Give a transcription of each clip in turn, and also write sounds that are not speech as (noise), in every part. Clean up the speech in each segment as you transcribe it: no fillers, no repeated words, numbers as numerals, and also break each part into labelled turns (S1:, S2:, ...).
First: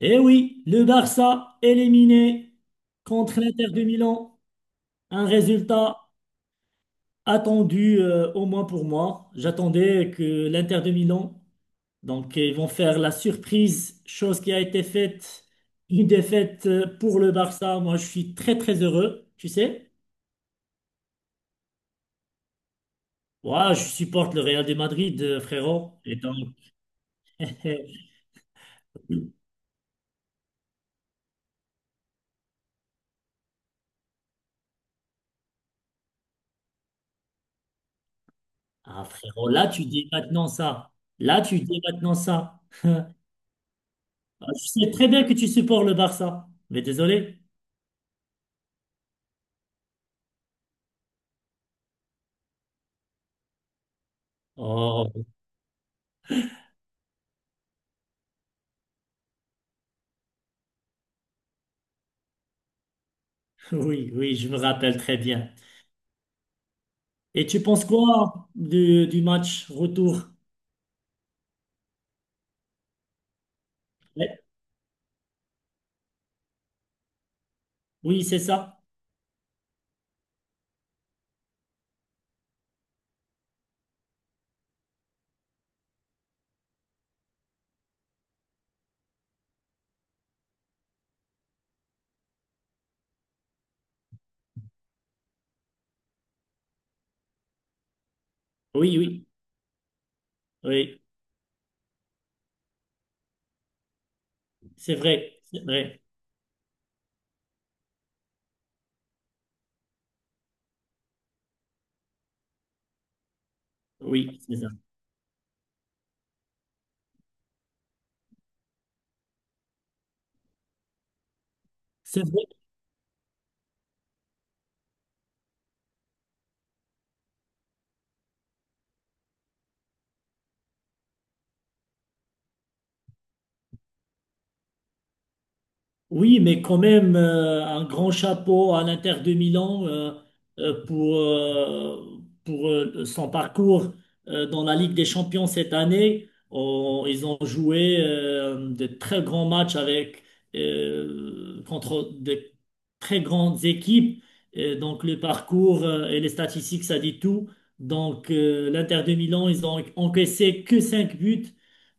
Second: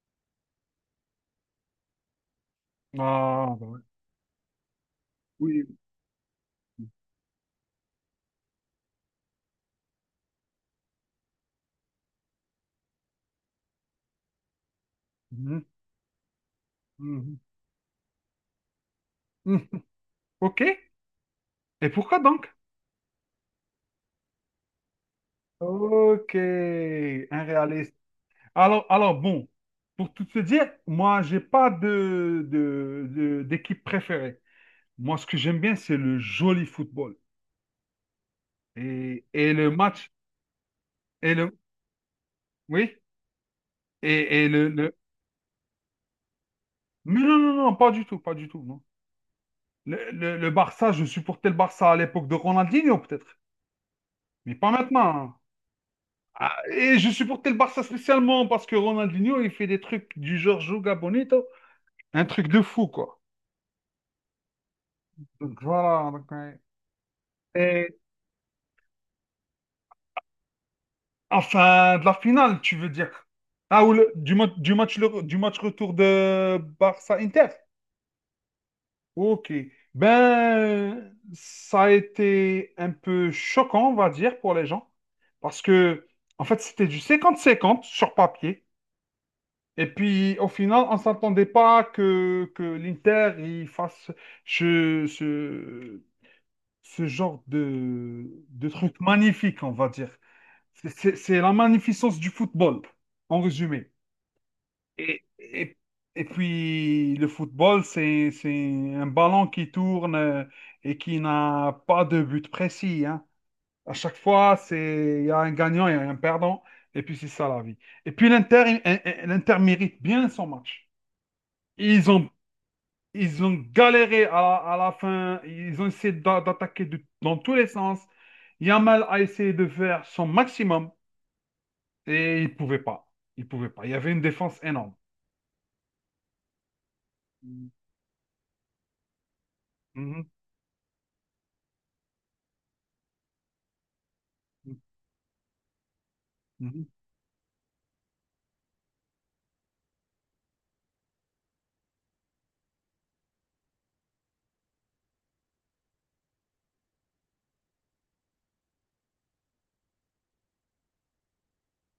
S1: Eh oui, le Barça éliminé contre
S2: Ah, bah
S1: l'Inter
S2: ouais.
S1: de Milan. Un
S2: Oui.
S1: résultat attendu, au moins pour moi. J'attendais que l'Inter de Milan, donc ils vont faire la surprise, chose qui a été faite,
S2: Mhm,
S1: une défaite pour le
S2: mhm,
S1: Barça. Moi, je suis très très heureux, tu
S2: mhm. (laughs)
S1: sais.
S2: OK. Et pourquoi donc?
S1: Ouais, je supporte le Real de Madrid, frérot. Et
S2: OK.
S1: donc,
S2: Réaliste.
S1: (laughs)
S2: Alors bon, pour tout te dire, moi, j'ai pas d'équipe préférée. Moi, ce que j'aime bien, c'est le joli football.
S1: ah
S2: Et,
S1: frérot,
S2: et
S1: là
S2: le
S1: tu dis
S2: match.
S1: maintenant ça.
S2: Et
S1: Là
S2: le,
S1: tu dis maintenant ça.
S2: oui. Et,
S1: Ah,
S2: et le,
S1: je sais
S2: le-
S1: très bien que tu supportes le Barça, mais
S2: Mais non,
S1: désolé.
S2: non, non, pas du tout, pas du tout, non. Le Barça, je supportais le Barça à l'époque de Ronaldinho, peut-être. Mais pas maintenant,
S1: Oh,
S2: hein. Ah, et je supportais le Barça spécialement parce que Ronaldinho, il fait des trucs du genre Joga Bonito, un truc de fou, quoi.
S1: (laughs) oui, oui, je me rappelle très bien.
S2: Donc voilà. Donc, ouais.
S1: Et tu penses
S2: Et
S1: quoi du match retour?
S2: enfin, de la finale, tu veux dire. Ah,
S1: Ouais.
S2: du match retour de Barça-Inter.
S1: Oui, c'est ça.
S2: Ok. Ben, ça a été un peu choquant, on va dire, pour les gens. Parce que, en fait, c'était du 50-50 sur papier. Et puis, au final, on ne s'attendait pas que l'Inter il fasse ce, ce, ce genre de
S1: Oui,
S2: truc
S1: oui,
S2: magnifique, on va dire. C'est
S1: oui,
S2: c'est- c'est la magnificence du football, en résumé.
S1: c'est
S2: Et,
S1: vrai, c'est
S2: et,
S1: vrai.
S2: et puis, le football, c'est un ballon qui tourne, et qui n'a pas de but précis, hein. À chaque
S1: Oui,
S2: fois,
S1: c'est ça.
S2: c'est, il y a un gagnant et un perdant. Et puis, c'est ça la vie. Et puis, l'Inter, l'Inter mérite bien son match. Ils
S1: C'est
S2: ont,
S1: vrai.
S2: ils ont galéré à la fin. Ils ont essayé d'attaquer dans tous les sens. Yamal a essayé de faire son maximum et il pouvait pas. Il pouvait pas. Il y avait une défense énorme.
S1: Oui, mais quand même, un grand chapeau à l'Inter de Milan
S2: Mhm,
S1: pour son parcours dans
S2: mhm,
S1: la Ligue des Champions cette année.
S2: mhm,
S1: Ils ont joué de très grands matchs avec, contre de très grandes équipes. Et donc, le parcours et les statistiques, ça dit tout. Donc, l'Inter de Milan, ils ont encaissé que 5 buts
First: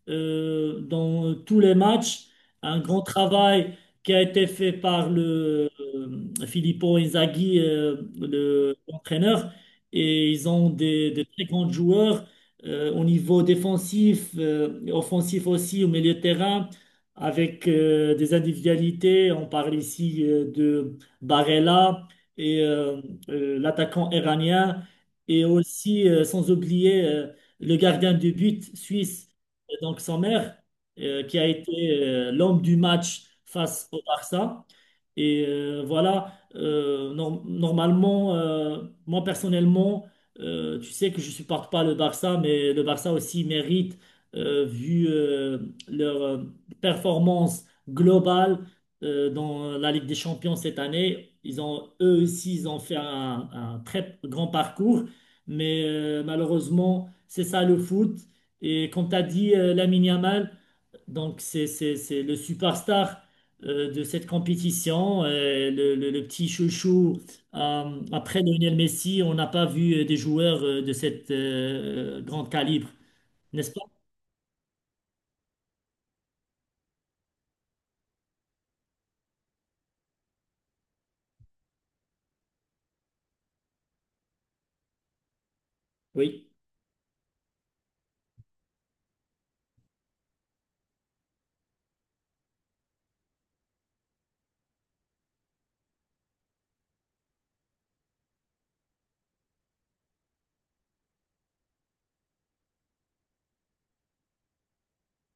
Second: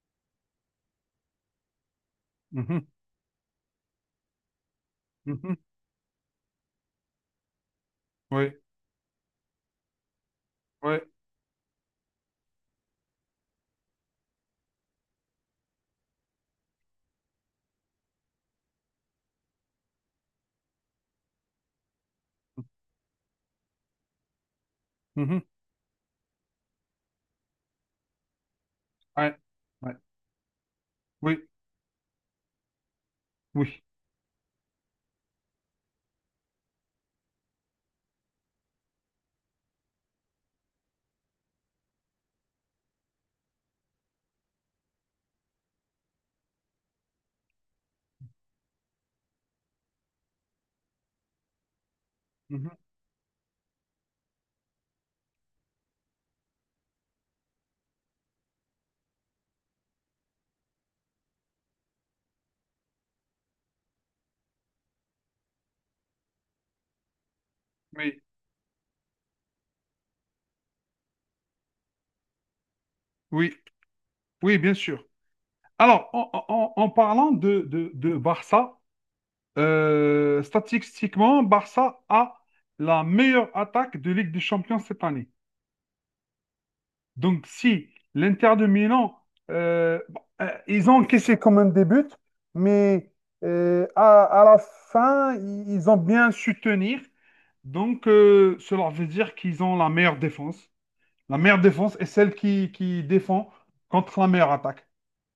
S1: dans tous les matchs. Un
S2: mhm.
S1: grand travail qui a été fait par
S2: Mhm.
S1: le Filippo Inzaghi,
S2: Oui,
S1: l'entraîneur, et ils ont
S2: oui,
S1: des très grands joueurs au niveau défensif, et offensif aussi, au milieu de terrain, avec des individualités. On parle ici de Barella et l'attaquant iranien,
S2: mhm,
S1: et aussi, sans oublier, le gardien de but suisse
S2: ouais, ouais.
S1: donc Sommer, qui
S2: Oui,
S1: a été l'homme du match
S2: oui,
S1: face au Barça. Et voilà, normalement, moi personnellement, tu sais que je supporte pas le Barça, mais le Barça aussi mérite, vu leur performance globale dans la Ligue des Champions cette année. Ils ont, eux aussi,
S2: mhm,
S1: ils ont fait un très grand parcours, mais malheureusement, c'est ça le foot. Et comme tu as dit, Lamine Yamal, donc c'est le superstar de cette compétition, le petit chouchou.
S2: oui,
S1: Après Lionel Messi, on n'a pas vu des joueurs de cette grande calibre,
S2: oui,
S1: n'est-ce pas?
S2: oui, bien sûr. Alors, en parlant de Barça, statistiquement, Barça a la meilleure attaque de Ligue des Champions cette année.
S1: Oui.
S2: Donc, si l'Inter de Milan, bon, ils ont encaissé quand même des buts, mais à la fin, ils ont bien su tenir. Donc, cela veut dire qu'ils ont la meilleure défense. La meilleure défense est celle qui défend contre la meilleure attaque.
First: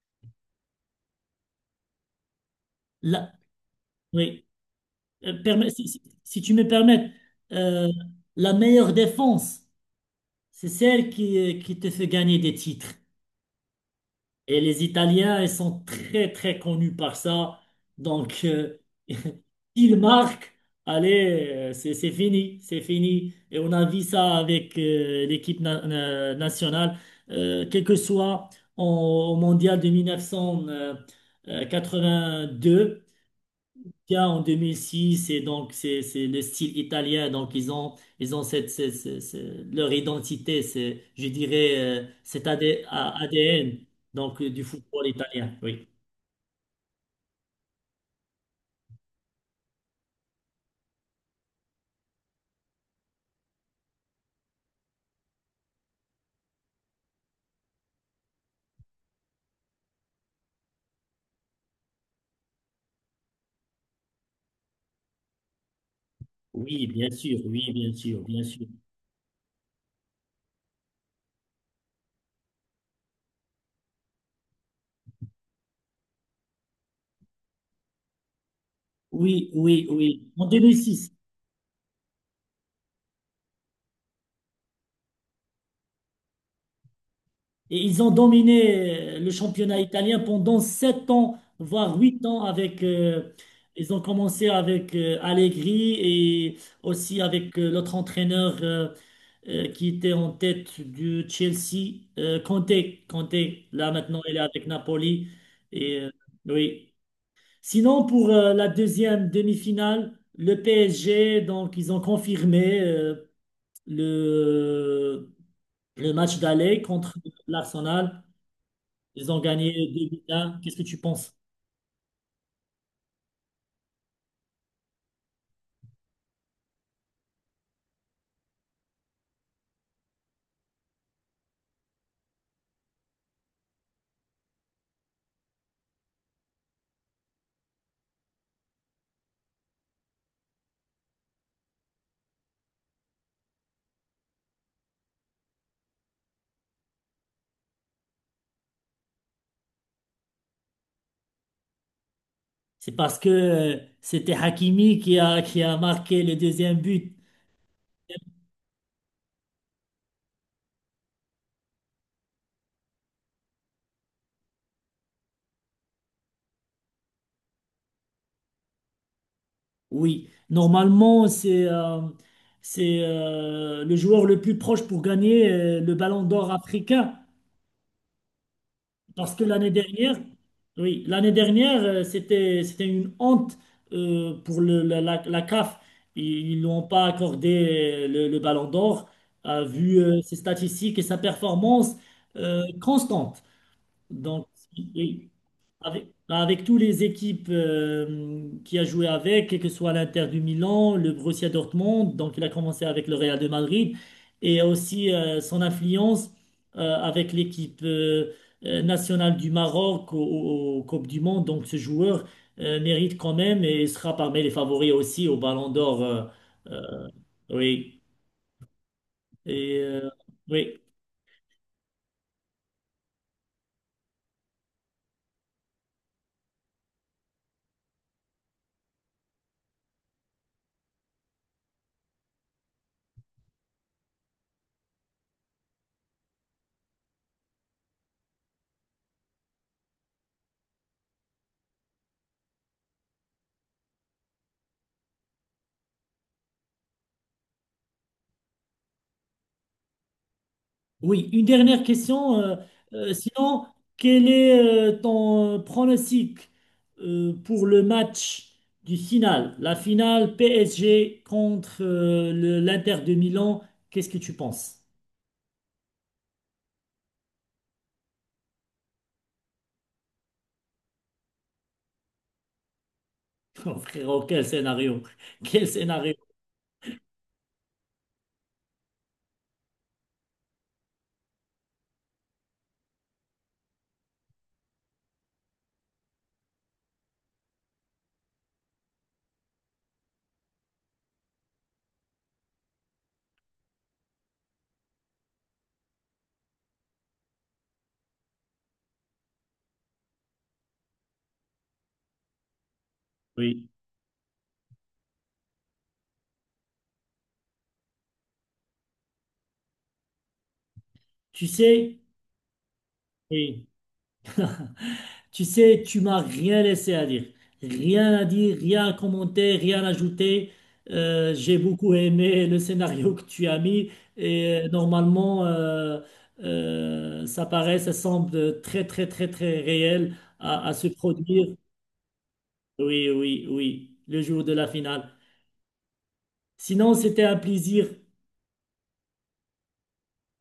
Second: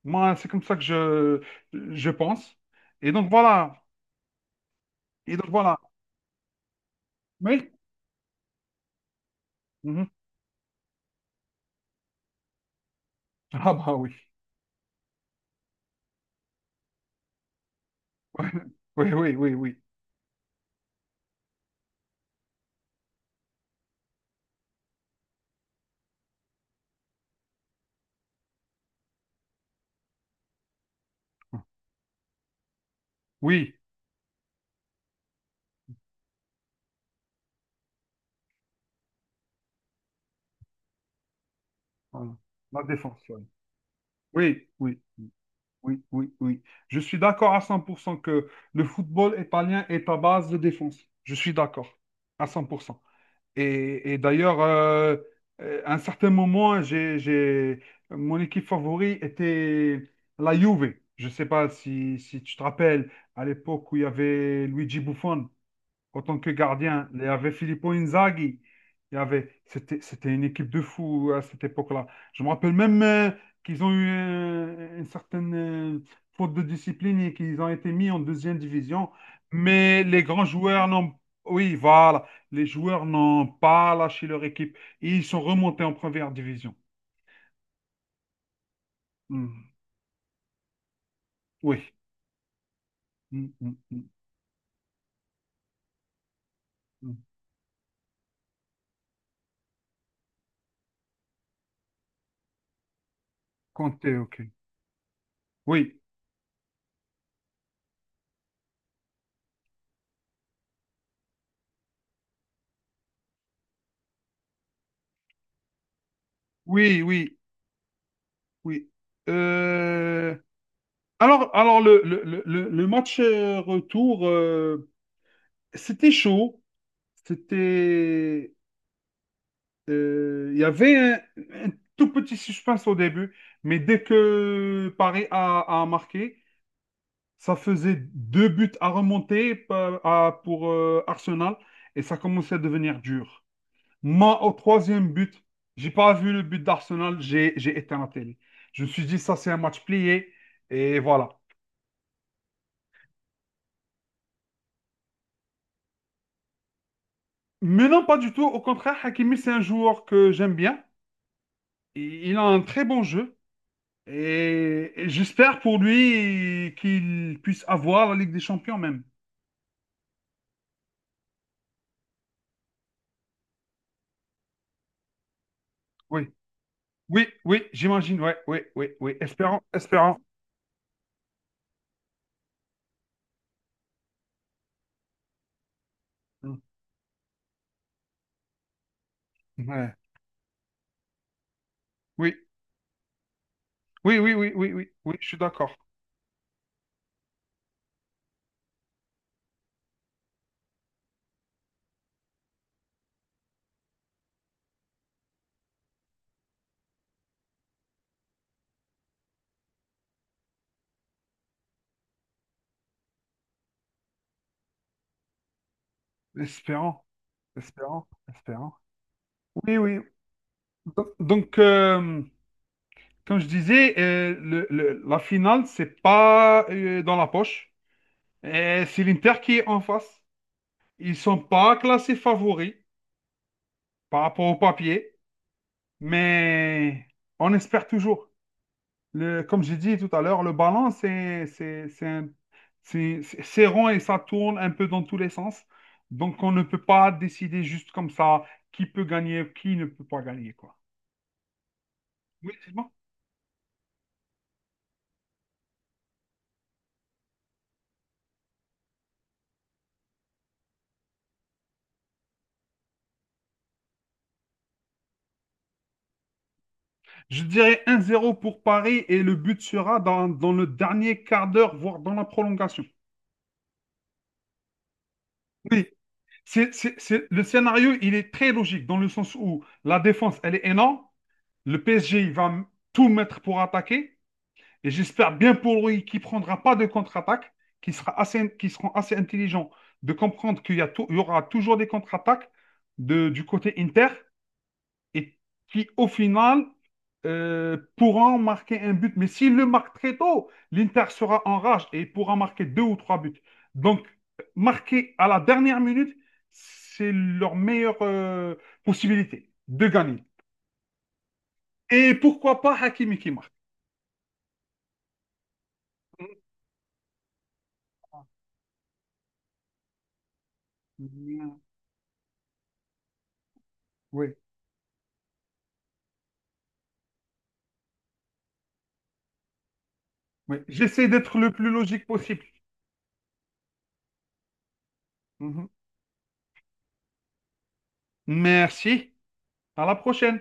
S2: Moi, c'est comme ça que je pense. Et donc,
S1: La-
S2: voilà.
S1: oui.
S2: Et
S1: Euh,
S2: donc,
S1: permets-
S2: voilà.
S1: si, si- si tu me permets,
S2: Oui.
S1: euh, la meilleure défense,
S2: Mhm.
S1: c'est celle qui te fait gagner des titres.
S2: (laughs) Ah bah oui.
S1: Et les Italiens, ils sont très, très connus par ça. Donc,
S2: (laughs) Oui, oui, oui, oui.
S1: (laughs) ils marquent. Allez, c'est fini, c'est fini. Et on a vu ça avec l'équipe nationale, quel que soit en- au Mondial de 1982.
S2: Oui,
S1: Tiens, en 2006, et donc c'est le style italien, donc ils ont leur identité, c'est je dirais
S2: voilà.
S1: cet
S2: La défense.
S1: ADN donc du
S2: Oui, oui,
S1: football italien.
S2: oui,
S1: Oui,
S2: oui, oui. Oui. Je suis d'accord à 100% que le football italien est à base de défense. Je suis d'accord à 100%. Et d'ailleurs, à un certain moment, mon équipe favorite était la Juve. Je ne sais pas si tu te rappelles, à l'époque où il y avait Luigi Buffon. En tant que gardien. Il y avait
S1: oui,
S2: Filippo
S1: bien sûr, bien
S2: Inzaghi.
S1: sûr.
S2: C'était une équipe de fous à cette époque-là. Je me rappelle même, qu'ils ont eu, une certaine, faute de discipline et qu'ils ont été mis en deuxième division.
S1: Oui, oui,
S2: Mais
S1: oui.
S2: les grands
S1: En
S2: joueurs
S1: 2006.
S2: n'ont, oui, voilà, les joueurs n'ont pas lâché leur équipe. Et ils sont remontés en première division.
S1: Et ils ont dominé le
S2: Hmm.
S1: championnat italien pendant 7 ans,
S2: Oui.
S1: voire 8 ans
S2: Hmm, hmm,
S1: ils
S2: hmm,
S1: ont commencé avec Allegri et aussi
S2: hmm.
S1: avec l'autre entraîneur qui était en tête du Chelsea, Conte. Conte, là
S2: Conte,
S1: maintenant, il est
S2: ok.
S1: avec Napoli.
S2: Oui,
S1: Et, oui. Sinon, pour la deuxième demi-finale, le PSG, donc ils ont confirmé le, le match d'aller
S2: oui,
S1: contre
S2: oui,
S1: l'Arsenal.
S2: oui.
S1: Ils ont gagné 2
S2: Euh,
S1: 1. Qu'est-ce que tu penses?
S2: alors match, retour, c'était chaud. C'était, il y avait un tout petit suspense au début, mais dès que Paris a marqué, ça faisait deux buts à remonter pour, Arsenal, et ça commençait à devenir dur. Moi, au troisième but, j'ai pas vu le but d'Arsenal, j'ai éteint la télé. Je me suis dit, ça, c'est un match plié et voilà.
S1: C'est parce que c'était Hakimi qui a marqué le deuxième but.
S2: Mais non, pas du tout. Au contraire, Hakimi, c'est un joueur que j'aime bien. Et il a un très bon jeu. Et j'espère pour lui qu'il puisse avoir la Ligue des Champions même.
S1: Oui, normalement, c'est le joueur le plus proche pour gagner le Ballon
S2: Oui,
S1: d'Or africain.
S2: oui, oui, j'imagine. Ouais, oui, oui, oui.
S1: Parce que
S2: Espérant,
S1: l'année dernière,
S2: espérant.
S1: oui, l'année dernière, c'était une honte pour la CAF.
S2: Mm.
S1: Ils n'ont pas accordé le Ballon d'Or
S2: Ouais.
S1: vu ses statistiques et sa performance
S2: Oui,
S1: constante.
S2: oui, oui,
S1: Donc,
S2: oui, oui, oui, oui, je
S1: oui,
S2: suis d'accord.
S1: avec, avec tous les équipes qui a joué avec, quel que soit l'Inter du Milan, le Borussia Dortmund, donc il a commencé avec le Real de Madrid, et aussi son influence avec l'équipe nationale du Maroc aux Coupes du Monde. Donc, ce joueur mérite quand même et sera parmi les favoris aussi au Ballon d'Or.
S2: Espérant,
S1: Euh, oui.
S2: espérant, espérant. Oui,
S1: Et,
S2: oui.
S1: oui.
S2: Donc, comme je disais, la finale, c'est pas, dans la poche. Et c'est l'Inter qui est en face. Ils sont pas classés favoris par rapport au papier, mais on espère toujours. Comme j'ai dit tout à l'heure, le ballon, c'est rond et ça tourne un peu dans tous les sens. Donc, on ne peut pas décider juste comme ça qui peut gagner, qui ne peut pas gagner, quoi.
S1: Oui, une dernière question.
S2: Oui, c'est bon.
S1: Sinon, quel est ton pronostic pour le match du final, la finale PSG contre l'Inter de Milan? Qu'est-ce que tu penses?
S2: Je dirais 1-0 pour Paris, et le but sera dans le dernier quart d'heure, voire dans la prolongation.
S1: (laughs) Oh, frérot, quel scénario! Quel
S2: Oui,
S1: scénario!
S2: le scénario, il est très logique dans le sens où la défense, elle est énorme. Le PSG, il va tout mettre pour attaquer. Et j'espère bien pour lui qu'il ne prendra pas de contre-attaque, qu'ils seront assez intelligents de comprendre qu'il y, a tou- il y aura toujours des contre-attaques du côté Inter et qui, au final, pourront marquer un but. Mais s'il le marque très tôt, l'Inter sera en rage et pourra marquer deux ou trois buts.
S1: Oui.
S2: Donc, marquer à la dernière minute, c'est leur meilleure, possibilité de gagner.
S1: Tu sais?
S2: Et pourquoi pas Hakimi qui marque.
S1: Oui. Tu sais, tu m'as rien laissé à dire. Rien à dire, rien à commenter, rien à ajouter. J'ai
S2: Mm,
S1: beaucoup aimé le scénario que tu as mis
S2: oui,
S1: et normalement, ça paraît, ça semble très, très, très, très réel
S2: oui.
S1: à se
S2: J'essaie d'être
S1: produire.
S2: le plus logique possible.
S1: Oui, oui, oui, le jour de la finale.
S2: Mhm.
S1: Sinon, c'était un plaisir.
S2: Merci. À la prochaine.